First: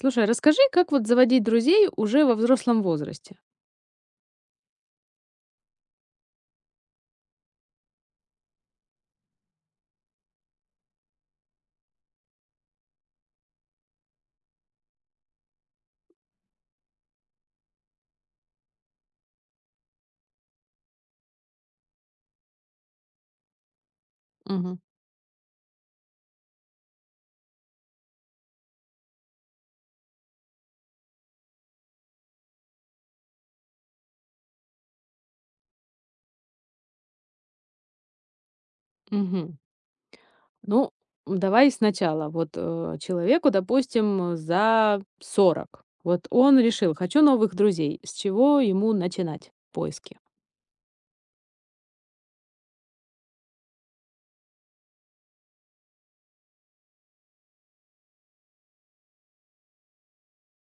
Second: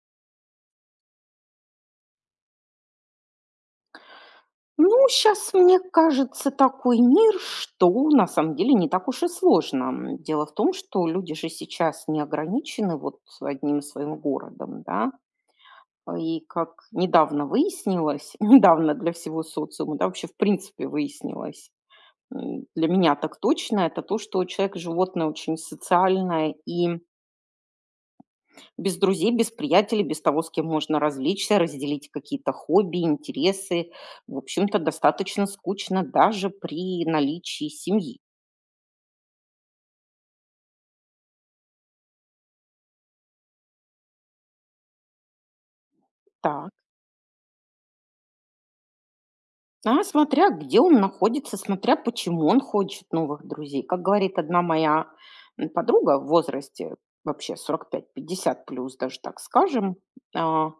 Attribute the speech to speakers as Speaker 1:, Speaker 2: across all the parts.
Speaker 1: Слушай, расскажи, как заводить друзей уже во взрослом возрасте?
Speaker 2: Ну, сейчас мне кажется, такой мир, что на самом деле не так уж и сложно. Дело в том, что люди же сейчас не ограничены вот одним своим городом, да. И как недавно выяснилось, недавно для всего социума, да, вообще в принципе выяснилось, для меня так точно, это то, что человек
Speaker 1: Мгм.
Speaker 2: животное очень социальное и без друзей, без приятелей, без того, с кем можно развлечься, разделить какие-то хобби, интересы. В общем-то, достаточно скучно даже при наличии семьи.
Speaker 1: Мгм. Ну, давай сначала. Вот человеку, допустим, за 40. Вот он
Speaker 2: Так.
Speaker 1: решил, хочу новых друзей. С чего ему начинать
Speaker 2: А
Speaker 1: поиски?
Speaker 2: смотря где он находится, смотря почему он хочет новых друзей. Как говорит одна моя подруга в возрасте вообще 45-50 плюс, даже так скажем, а,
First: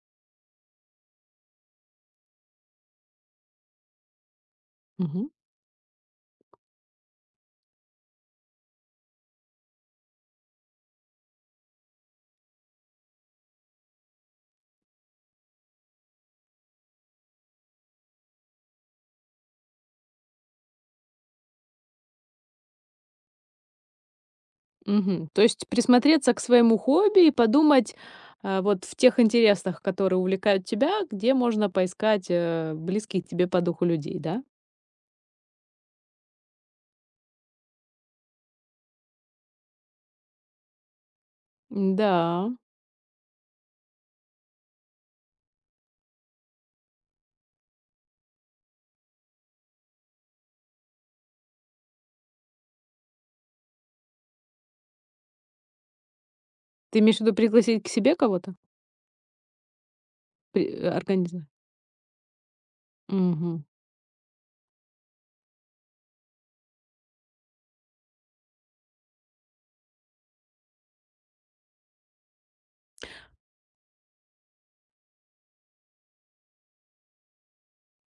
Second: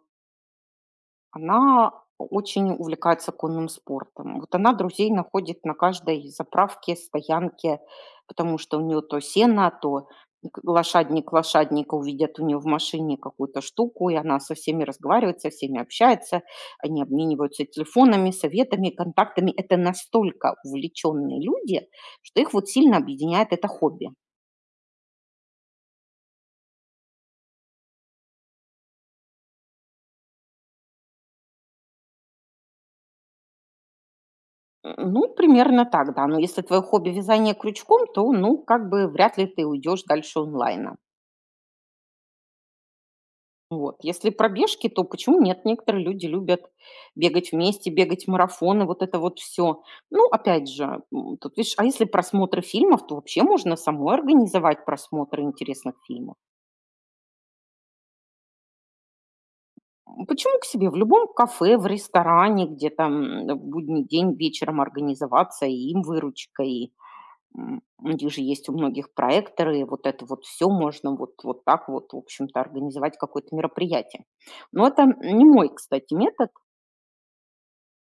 Speaker 2: Она очень увлекается конным спортом. Вот она друзей находит на каждой заправке, стоянке, потому что у нее то сено, то лошадник лошадника увидят у нее в машине какую-то штуку, и она со всеми разговаривает, со всеми общается, они обмениваются телефонами, советами, контактами. Это настолько увлеченные люди, что их вот сильно объединяет это хобби.
Speaker 1: Мгм. То есть присмотреться к своему хобби и подумать, вот в тех интересах, которые увлекают тебя, где можно поискать, близких тебе по духу людей, да?
Speaker 2: Ну, примерно так, да. Но если твое хобби вязание крючком, то, ну, как бы вряд ли ты уйдешь дальше онлайна.
Speaker 1: Да.
Speaker 2: Вот. Если пробежки, то почему нет? Некоторые люди любят бегать вместе, бегать марафоны, вот это вот все. Ну, опять же, тут видишь, а если просмотры фильмов, то вообще можно самой организовать просмотры интересных фильмов.
Speaker 1: Ты имеешь в виду пригласить к себе кого-то?
Speaker 2: Почему к себе? В любом
Speaker 1: Организовать?
Speaker 2: кафе, в ресторане, где там в
Speaker 1: Мгм.
Speaker 2: будний день вечером организоваться, и им выручка, и у них же есть у многих проекторы, и вот это вот все можно вот, вот так вот, в общем-то, организовать какое-то мероприятие. Но это не мой, кстати, метод.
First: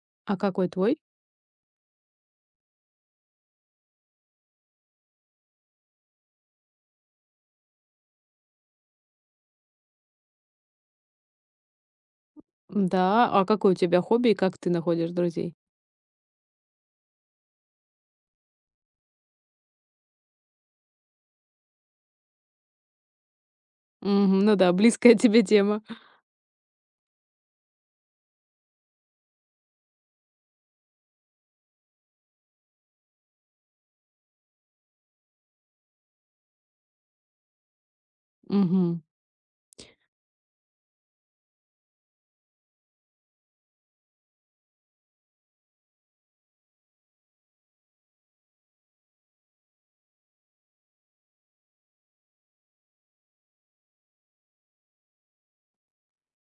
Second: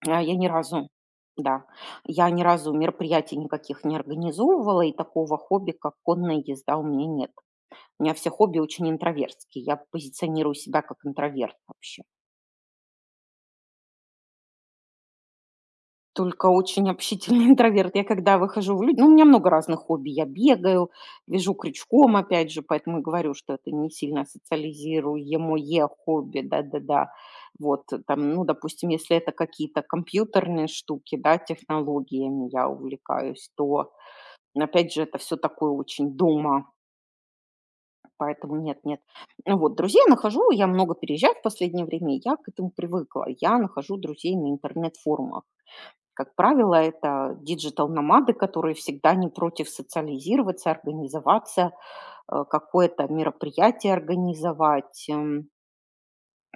Speaker 2: Я
Speaker 1: А
Speaker 2: ни
Speaker 1: какой
Speaker 2: разу,
Speaker 1: твой?
Speaker 2: да, я ни разу мероприятий никаких не организовывала, и такого хобби, как конная езда, у меня нет. У меня все хобби очень интровертские, я позиционирую себя как интроверт вообще.
Speaker 1: Да, а какое у тебя хобби и как ты находишь друзей?
Speaker 2: Только очень общительный интроверт. Я когда выхожу в люди, ну, у меня много разных хобби. Я бегаю, вяжу крючком, опять же, поэтому и говорю, что это не сильно
Speaker 1: Мгм. Ну да, близкая тебе тема.
Speaker 2: социализируемое хобби, да-да-да. Вот, там, ну, допустим, если это какие-то компьютерные штуки, да, технологиями я увлекаюсь, то... Но опять же, это все такое очень дома, поэтому нет, нет.
Speaker 1: Мгм.
Speaker 2: Ну вот, друзей я нахожу, я много переезжаю в последнее время, и я к этому привыкла. Я нахожу друзей на интернет-форумах. Как правило, это диджитал-номады, которые всегда не против социализироваться, организоваться, какое-то мероприятие организовать.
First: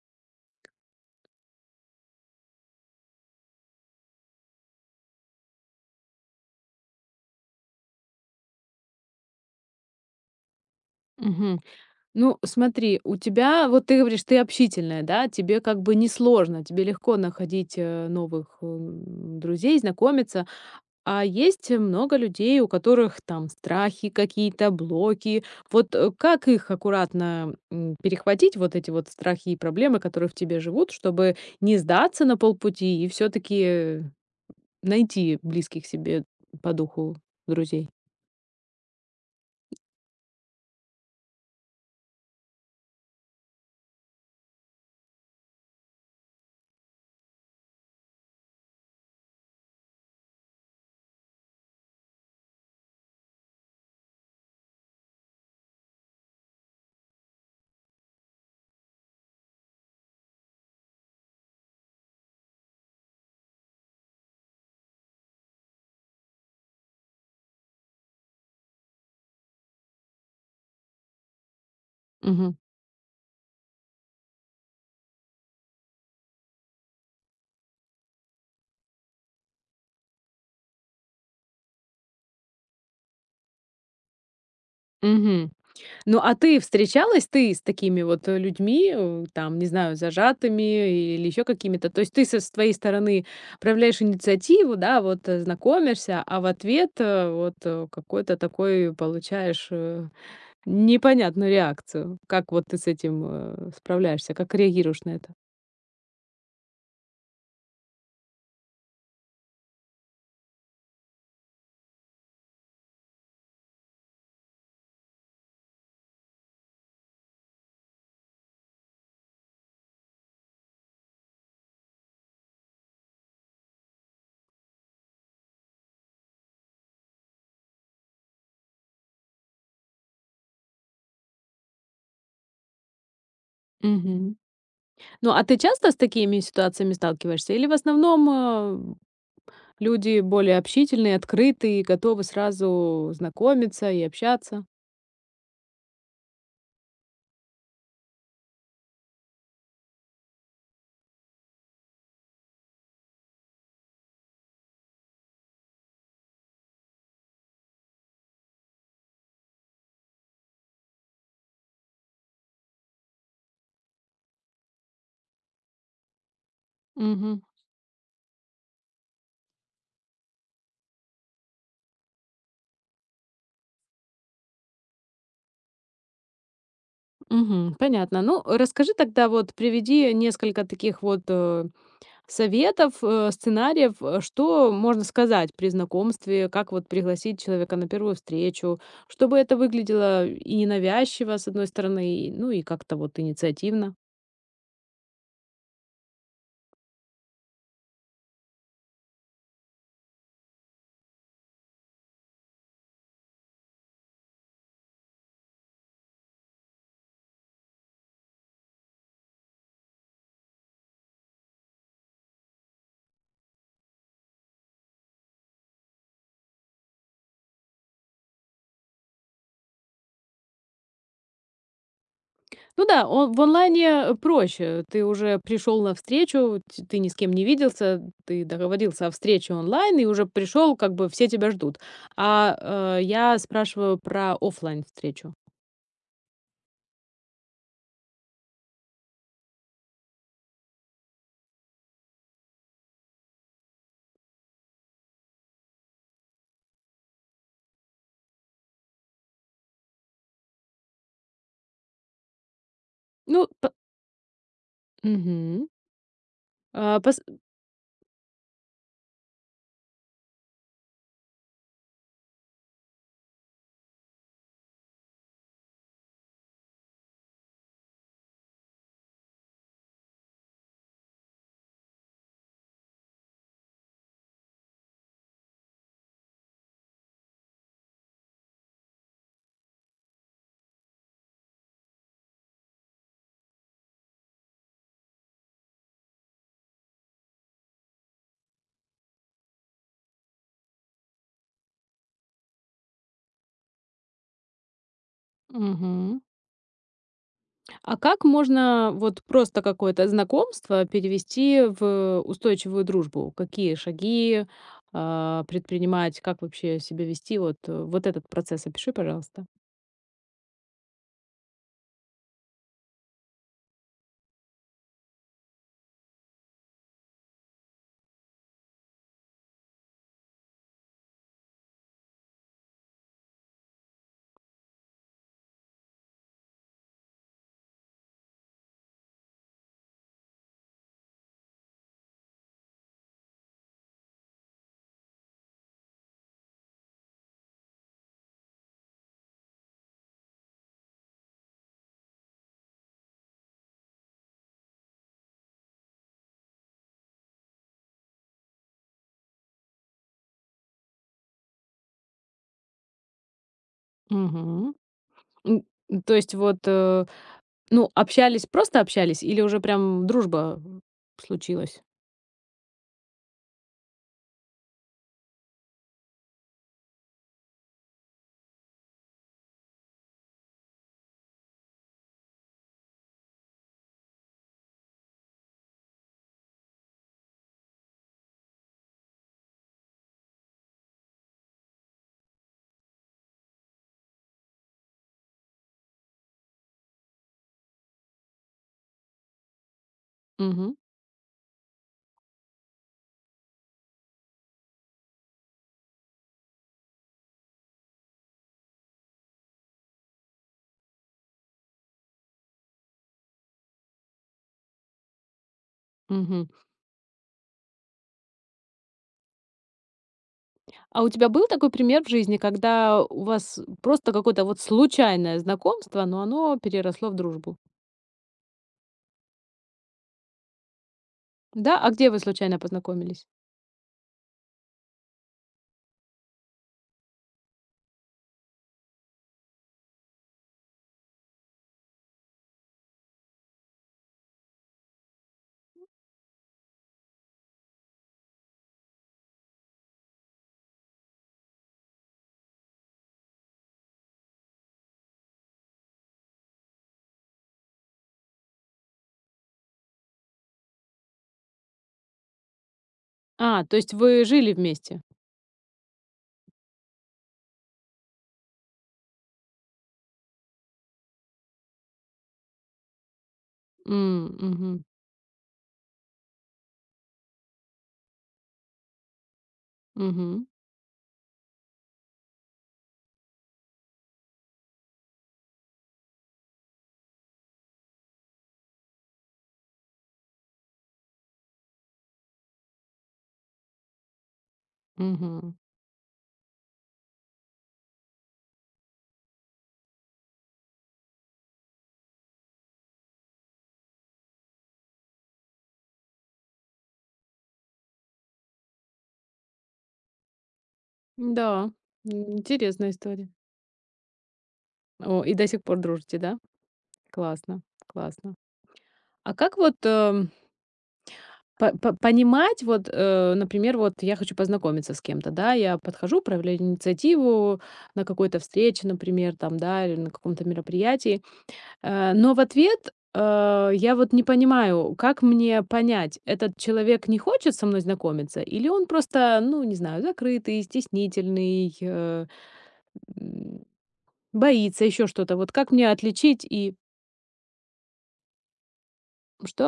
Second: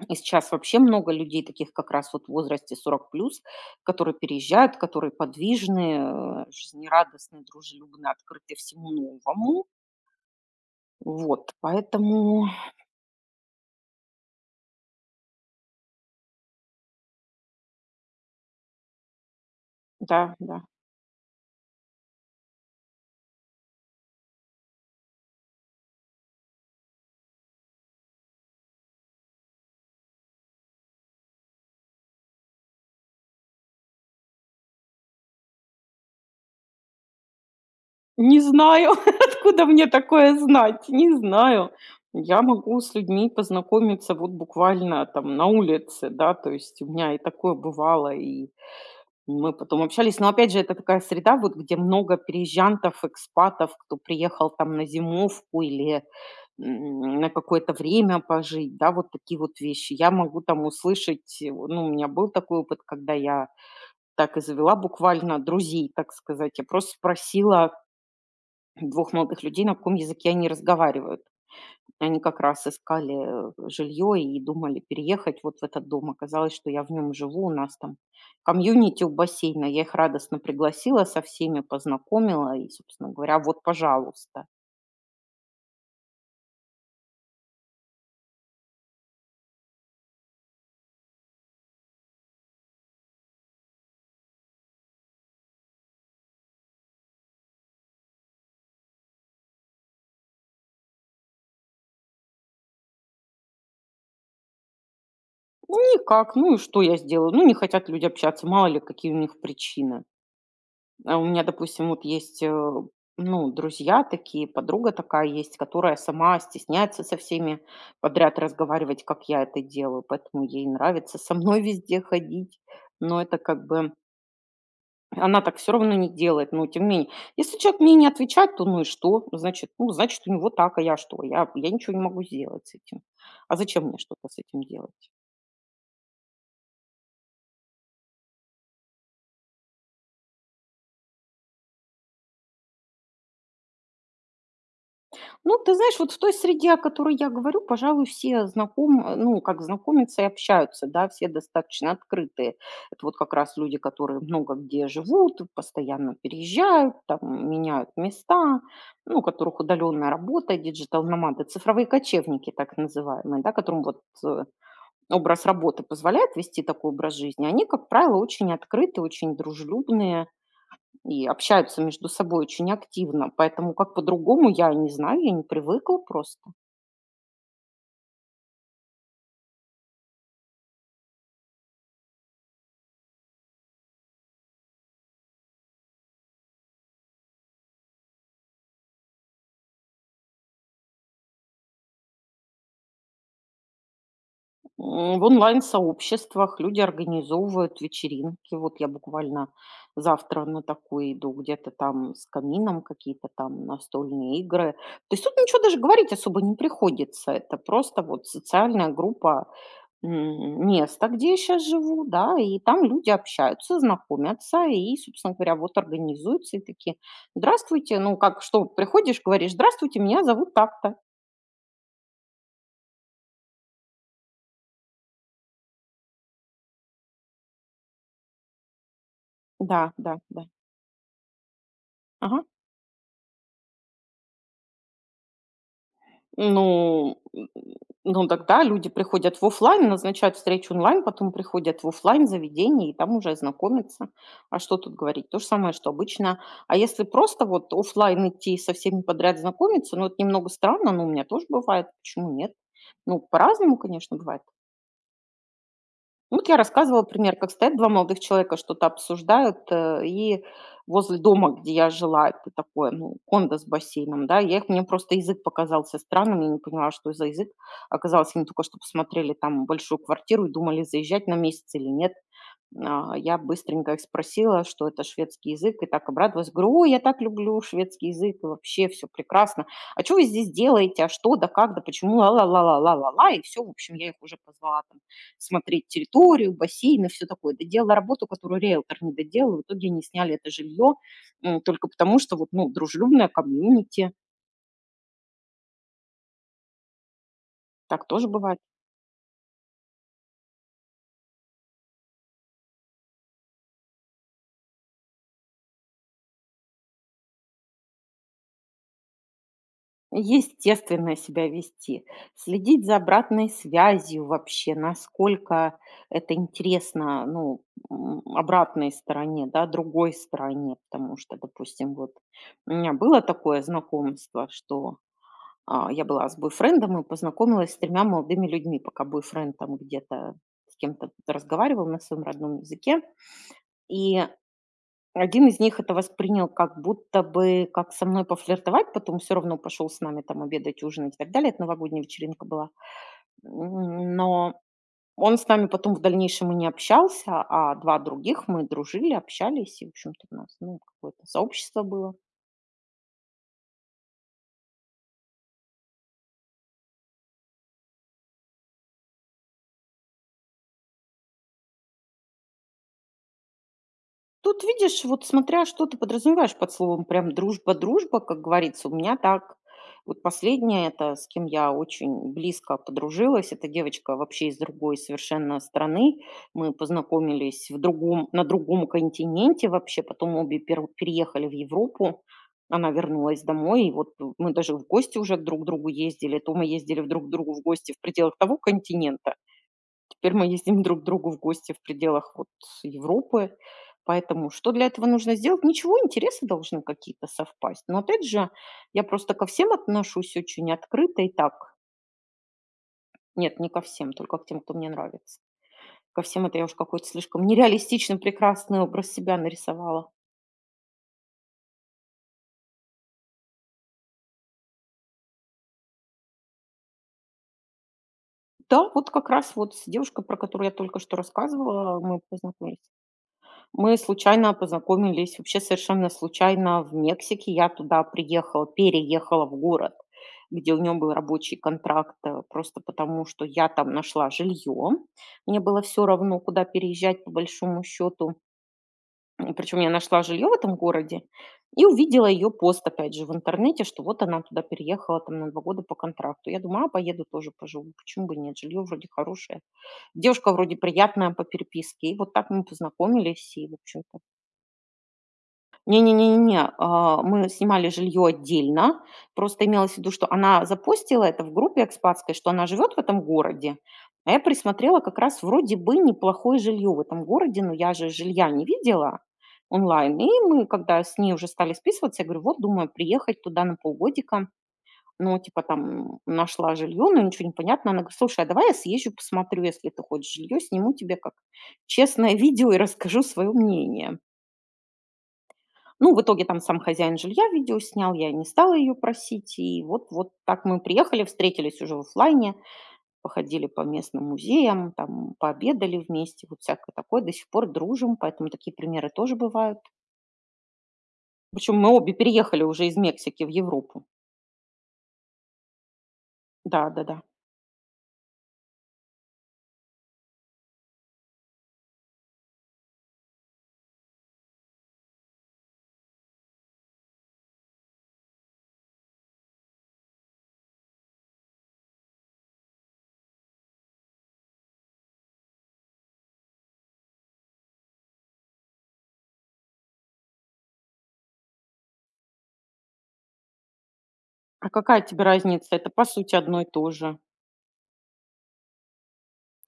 Speaker 2: И сейчас вообще много людей таких как раз вот в возрасте 40 плюс, которые переезжают, которые подвижные, жизнерадостные, дружелюбные, открыты всему новому. Вот,
Speaker 1: Мгм. Ну,
Speaker 2: поэтому
Speaker 1: смотри, у тебя, вот ты говоришь, ты общительная, да, тебе как бы несложно, тебе легко находить новых друзей,
Speaker 2: да,
Speaker 1: знакомиться.
Speaker 2: да.
Speaker 1: А есть много людей, у которых там страхи какие-то, блоки. Вот как их аккуратно перехватить, вот эти вот страхи и проблемы, которые в тебе живут, чтобы не сдаться на полпути и все-таки найти близких себе по духу друзей?
Speaker 2: Не знаю, откуда мне такое знать, не знаю. Я могу с людьми познакомиться вот буквально там на улице, да, то есть у меня и такое бывало, и мы потом общались. Но опять же, это такая среда, вот где много переезжантов, экспатов, кто приехал там на зимовку или на какое-то время пожить, да, вот такие вот вещи. Я могу там услышать, ну, у меня был такой опыт, когда я так и завела буквально друзей, так сказать. Я просто спросила двух молодых людей, на каком языке они разговаривают. Они как
Speaker 1: Угу.
Speaker 2: раз искали, жилье и думали переехать вот в этот дом. Оказалось, что я в нем живу, у нас там комьюнити у бассейна. Я их радостно пригласила, со всеми познакомила и, собственно говоря, вот, пожалуйста.
Speaker 1: Мгм. Ну, а ты встречалась ты с такими вот, людьми, там, не знаю, зажатыми или еще какими-то? То есть ты со своей стороны проявляешь инициативу, да, вот, знакомишься, а в ответ, какой-то такой получаешь, непонятную реакцию. Как вот ты с этим, справляешься? Как реагируешь на это?
Speaker 2: Ну, никак. Ну и что я сделаю? Ну, не хотят люди общаться, мало ли, какие у них причины. А у меня, допустим, вот есть, ну, друзья такие, подруга такая есть, которая сама стесняется со всеми подряд разговаривать, как я это делаю, поэтому ей нравится со мной везде ходить, но это как бы она так все равно не делает, но тем не менее. Если человек мне не отвечает, то ну и что? Значит, ну, значит, у него так, а я что? Я ничего не могу сделать с этим. А зачем мне что-то
Speaker 1: Мгм.
Speaker 2: с этим делать?
Speaker 1: Ну, а ты часто с такими ситуациями сталкиваешься или в основном, э, люди более общительные, открытые, готовы сразу знакомиться и общаться?
Speaker 2: Ну, ты знаешь, вот в той среде, о которой я говорю, пожалуй, все знаком, ну, как знакомятся и общаются, да, все достаточно открытые. Это вот как раз люди, которые много где живут, постоянно переезжают, там, меняют места, ну, у которых удаленная работа, диджитал-номады, цифровые кочевники, так называемые, да, которым вот э, образ работы позволяет вести такой образ
Speaker 1: Мгм.
Speaker 2: жизни. Они, как правило, очень открытые, очень дружелюбные, и общаются между собой очень активно, поэтому как по-другому я не знаю, я не привыкла просто.
Speaker 1: Мгм. Понятно. Ну, расскажи тогда вот, приведи несколько таких вот, советов, сценариев, что можно сказать при знакомстве, как вот пригласить человека на первую встречу, чтобы это выглядело и ненавязчиво, с одной стороны, и, ну, и как-то вот инициативно.
Speaker 2: В онлайн-сообществах люди организовывают вечеринки. Вот я буквально завтра на такую иду, где-то там с камином, какие-то там настольные игры. То есть тут ничего даже говорить особо не приходится. Это просто вот социальная группа, место, где я сейчас живу, да, и там люди общаются, знакомятся и, собственно говоря, вот организуются и такие: "Здравствуйте". Ну, как что, приходишь, говоришь: "Здравствуйте, меня зовут так-то".
Speaker 1: Ну да, он, в онлайне проще. Ты уже пришел на встречу, ты ни с кем не виделся, ты договорился о встрече
Speaker 2: Да,
Speaker 1: онлайн и
Speaker 2: да,
Speaker 1: уже
Speaker 2: да.
Speaker 1: пришел, как бы все тебя ждут.
Speaker 2: Ага.
Speaker 1: А я спрашиваю про оффлайн встречу.
Speaker 2: Ну, ну тогда люди приходят в оффлайн, назначают встречу онлайн, потом приходят в оффлайн заведение и там уже знакомятся. А что тут говорить? То же самое, что обычно. А если просто вот оффлайн идти и со всеми подряд знакомиться, ну это немного странно, но у меня тоже бывает, почему нет? Ну,
Speaker 1: Ну,
Speaker 2: по-разному, конечно, бывает.
Speaker 1: мгм.
Speaker 2: Ну, вот я
Speaker 1: А,
Speaker 2: рассказывала
Speaker 1: пос
Speaker 2: пример, как стоят 2 молодых человека, что-то обсуждают, и возле дома, где я жила, это такое, ну, кондо с бассейном, да. Я их... Мне просто язык показался странным, я не поняла, что за язык. Оказалось, они только что посмотрели там большую квартиру и думали, заезжать на месяц или нет. А, я быстренько их спросила, что это шведский язык, и так обрадовалась. Говорю: "Ой, я так люблю шведский язык, и вообще все прекрасно. А чё вы здесь делаете? А что, да как, да почему? Ла-ла-ла-ла-ла-ла-ла". И все. В общем, я их уже позвала там смотреть территорию, бассейн и всё такое. Доделала работу, которую риэлтор не доделал. В итоге они сняли это жилье, только потому, что вот, ну, дружелюбное комьюнити.
Speaker 1: Мгм. А
Speaker 2: Так
Speaker 1: как
Speaker 2: тоже бывает.
Speaker 1: можно вот просто какое-то знакомство перевести в устойчивую дружбу? Какие шаги, предпринимать? Как вообще себя вести? Вот, вот этот процесс опиши, пожалуйста.
Speaker 2: Естественно себя вести, следить за обратной связью вообще, насколько это интересно, ну, обратной стороне, да, другой стороне. Потому что, допустим, вот у меня было такое знакомство, что, я была с бойфрендом и познакомилась с тремя молодыми людьми, пока бойфренд там где-то с кем-то разговаривал на своем родном языке. И один из них это воспринял как будто бы как со мной пофлиртовать, потом все равно пошел с нами там обедать, ужинать и так далее. Это новогодняя вечеринка была. Но он с нами потом в дальнейшем и не общался, а 2 других мы дружили, общались, и, в общем-то, у нас, ну, какое-то сообщество было.
Speaker 1: Мгм. М, то есть вот, ну, общались, просто общались или уже прям дружба случилась?
Speaker 2: Тут, видишь, вот смотря что ты подразумеваешь под словом прям дружба-дружба, как говорится, у меня так. Вот последняя, это с кем я очень близко подружилась, это девочка вообще из другой совершенно страны. Мы познакомились в другом, на другом континенте вообще, потом обе переехали в Европу. Она вернулась домой, и вот мы даже в гости уже друг к другу ездили. То мы ездили в друг к другу в гости в пределах того континента, теперь мы
Speaker 1: Мгм.
Speaker 2: ездим друг к другу в гости в пределах вот Европы. Поэтому что для этого нужно сделать? Ничего, интересы должны какие-то совпасть. Но опять же, я просто ко всем отношусь очень открыто и так. Нет, не ко всем, только к тем, кто мне нравится. Ко всем —
Speaker 1: Мгм.
Speaker 2: это я уж какой-то слишком нереалистичный, прекрасный образ себя нарисовала.
Speaker 1: А у тебя был такой пример в жизни, когда у вас просто какое-то вот случайное знакомство, но оно переросло в дружбу?
Speaker 2: Да, вот как раз вот с девушкой, про которую я только что
Speaker 1: Да, а
Speaker 2: рассказывала,
Speaker 1: где
Speaker 2: мы
Speaker 1: вы случайно
Speaker 2: познакомились.
Speaker 1: познакомились?
Speaker 2: Мы случайно познакомились, вообще совершенно случайно в Мексике. Я туда приехала, переехала в город, где у него был рабочий контракт, просто потому, что я там нашла жилье. Мне было все равно, куда переезжать по большому счету. Причем я нашла жилье в этом городе и увидела ее пост, опять же, в интернете, что вот она туда переехала там на 2 года по контракту. Я думаю, а поеду тоже поживу, почему бы нет, жилье вроде хорошее, девушка вроде приятная по переписке. И вот так мы познакомились,
Speaker 1: А,
Speaker 2: и, в
Speaker 1: то есть
Speaker 2: общем-то...
Speaker 1: вы жили вместе?
Speaker 2: Не, не, не, не, мы снимали жилье отдельно. Просто имелось в виду, что она запостила это в группе экспатской, что она живет в этом городе.
Speaker 1: М,
Speaker 2: А я
Speaker 1: мгм,
Speaker 2: присмотрела как раз вроде бы неплохое жилье в этом городе, но я же жилья не видела онлайн. И
Speaker 1: мгм,
Speaker 2: мы, когда с ней уже стали списываться, я говорю, вот думаю приехать туда на полгодика. Ну, типа там нашла жилье, но ничего не понятно. Она говорит, слушай, а давай я съезжу, посмотрю, если ты хочешь жилье, сниму тебе как честное видео и расскажу свое мнение.
Speaker 1: мгм.
Speaker 2: Ну, в итоге там сам хозяин жилья видео снял, я не стала ее просить. И вот, вот так мы приехали, встретились уже в оффлайне, походили по местным музеям, там пообедали вместе, вот всякое такое. До сих пор дружим, поэтому такие примеры тоже бывают.
Speaker 1: Да,
Speaker 2: Причем мы обе переехали уже
Speaker 1: интересная
Speaker 2: из
Speaker 1: история.
Speaker 2: Мексики в Европу.
Speaker 1: О, и до сих пор дружите, да?
Speaker 2: Да, да, да.
Speaker 1: Классно, классно. А как вот понимать, вот, например, вот я хочу познакомиться с кем-то, да, я подхожу, проявляю инициативу на какой-то встрече, например, там, да, или на каком-то мероприятии. Но в ответ, я вот не понимаю, как мне понять, этот человек не хочет со мной знакомиться или он просто, ну, не знаю, закрытый, стеснительный, м,
Speaker 2: А
Speaker 1: боится,
Speaker 2: какая
Speaker 1: еще
Speaker 2: тебе
Speaker 1: что-то. Вот как
Speaker 2: разница?
Speaker 1: мне
Speaker 2: Это по сути
Speaker 1: отличить
Speaker 2: одно и
Speaker 1: и...
Speaker 2: то же.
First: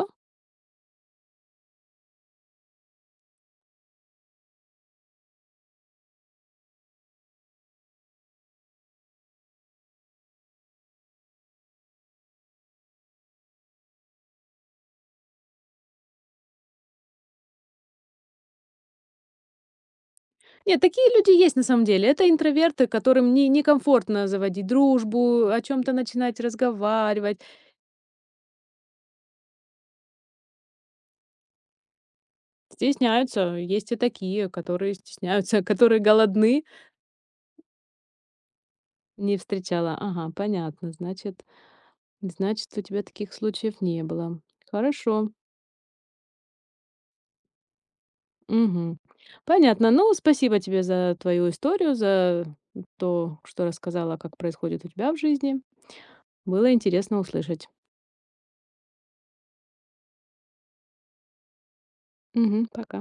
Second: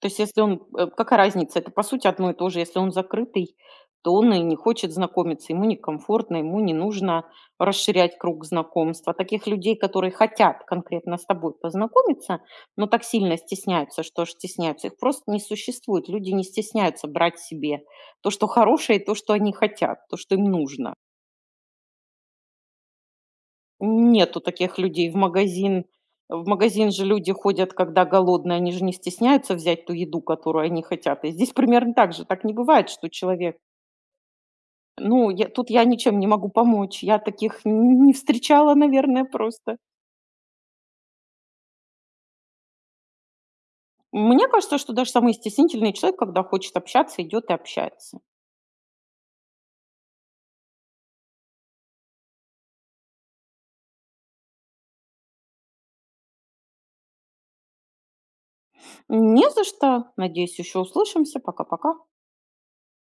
Speaker 2: То есть если он какая разница? Это по сути одно и то же. Если он закрытый, то он и не хочет знакомиться, ему некомфортно, ему не нужно расширять круг знакомства. Таких людей, которые хотят конкретно с тобой познакомиться, но так сильно стесняются, что аж стесняются, их просто не существует. Люди не стесняются брать себе то, что хорошее, и то, что они хотят, то, что им
Speaker 1: Нет,
Speaker 2: нужно.
Speaker 1: такие люди есть на самом деле. Это интроверты, которым не некомфортно
Speaker 2: Нету
Speaker 1: заводить
Speaker 2: таких людей в
Speaker 1: дружбу, о
Speaker 2: магазин.
Speaker 1: чем-то начинать
Speaker 2: В магазин же люди
Speaker 1: разговаривать.
Speaker 2: ходят, когда голодные, они же не стесняются взять ту еду, которую они хотят. И здесь примерно так же. Так не бывает, что
Speaker 1: Стесняются.
Speaker 2: человек...
Speaker 1: Есть и такие, которые
Speaker 2: Ну, я
Speaker 1: стесняются,
Speaker 2: тут, я
Speaker 1: которые
Speaker 2: ничем не могу
Speaker 1: голодны.
Speaker 2: помочь. Я таких н не встречала, наверное,
Speaker 1: Не
Speaker 2: просто.
Speaker 1: встречала. Ага, понятно. Значит... Значит, у тебя таких случаев не было.
Speaker 2: Мне кажется, что даже
Speaker 1: Хорошо.
Speaker 2: самый стеснительный человек, когда хочет общаться, идет и общается.
Speaker 1: Мгм. Понятно. Ну, спасибо тебе за твою историю, за то, что рассказала, как происходит у тебя в жизни. Было интересно услышать.
Speaker 2: Не за что. Надеюсь, еще услышимся. Пока-пока.
Speaker 1: Мгм. Пока.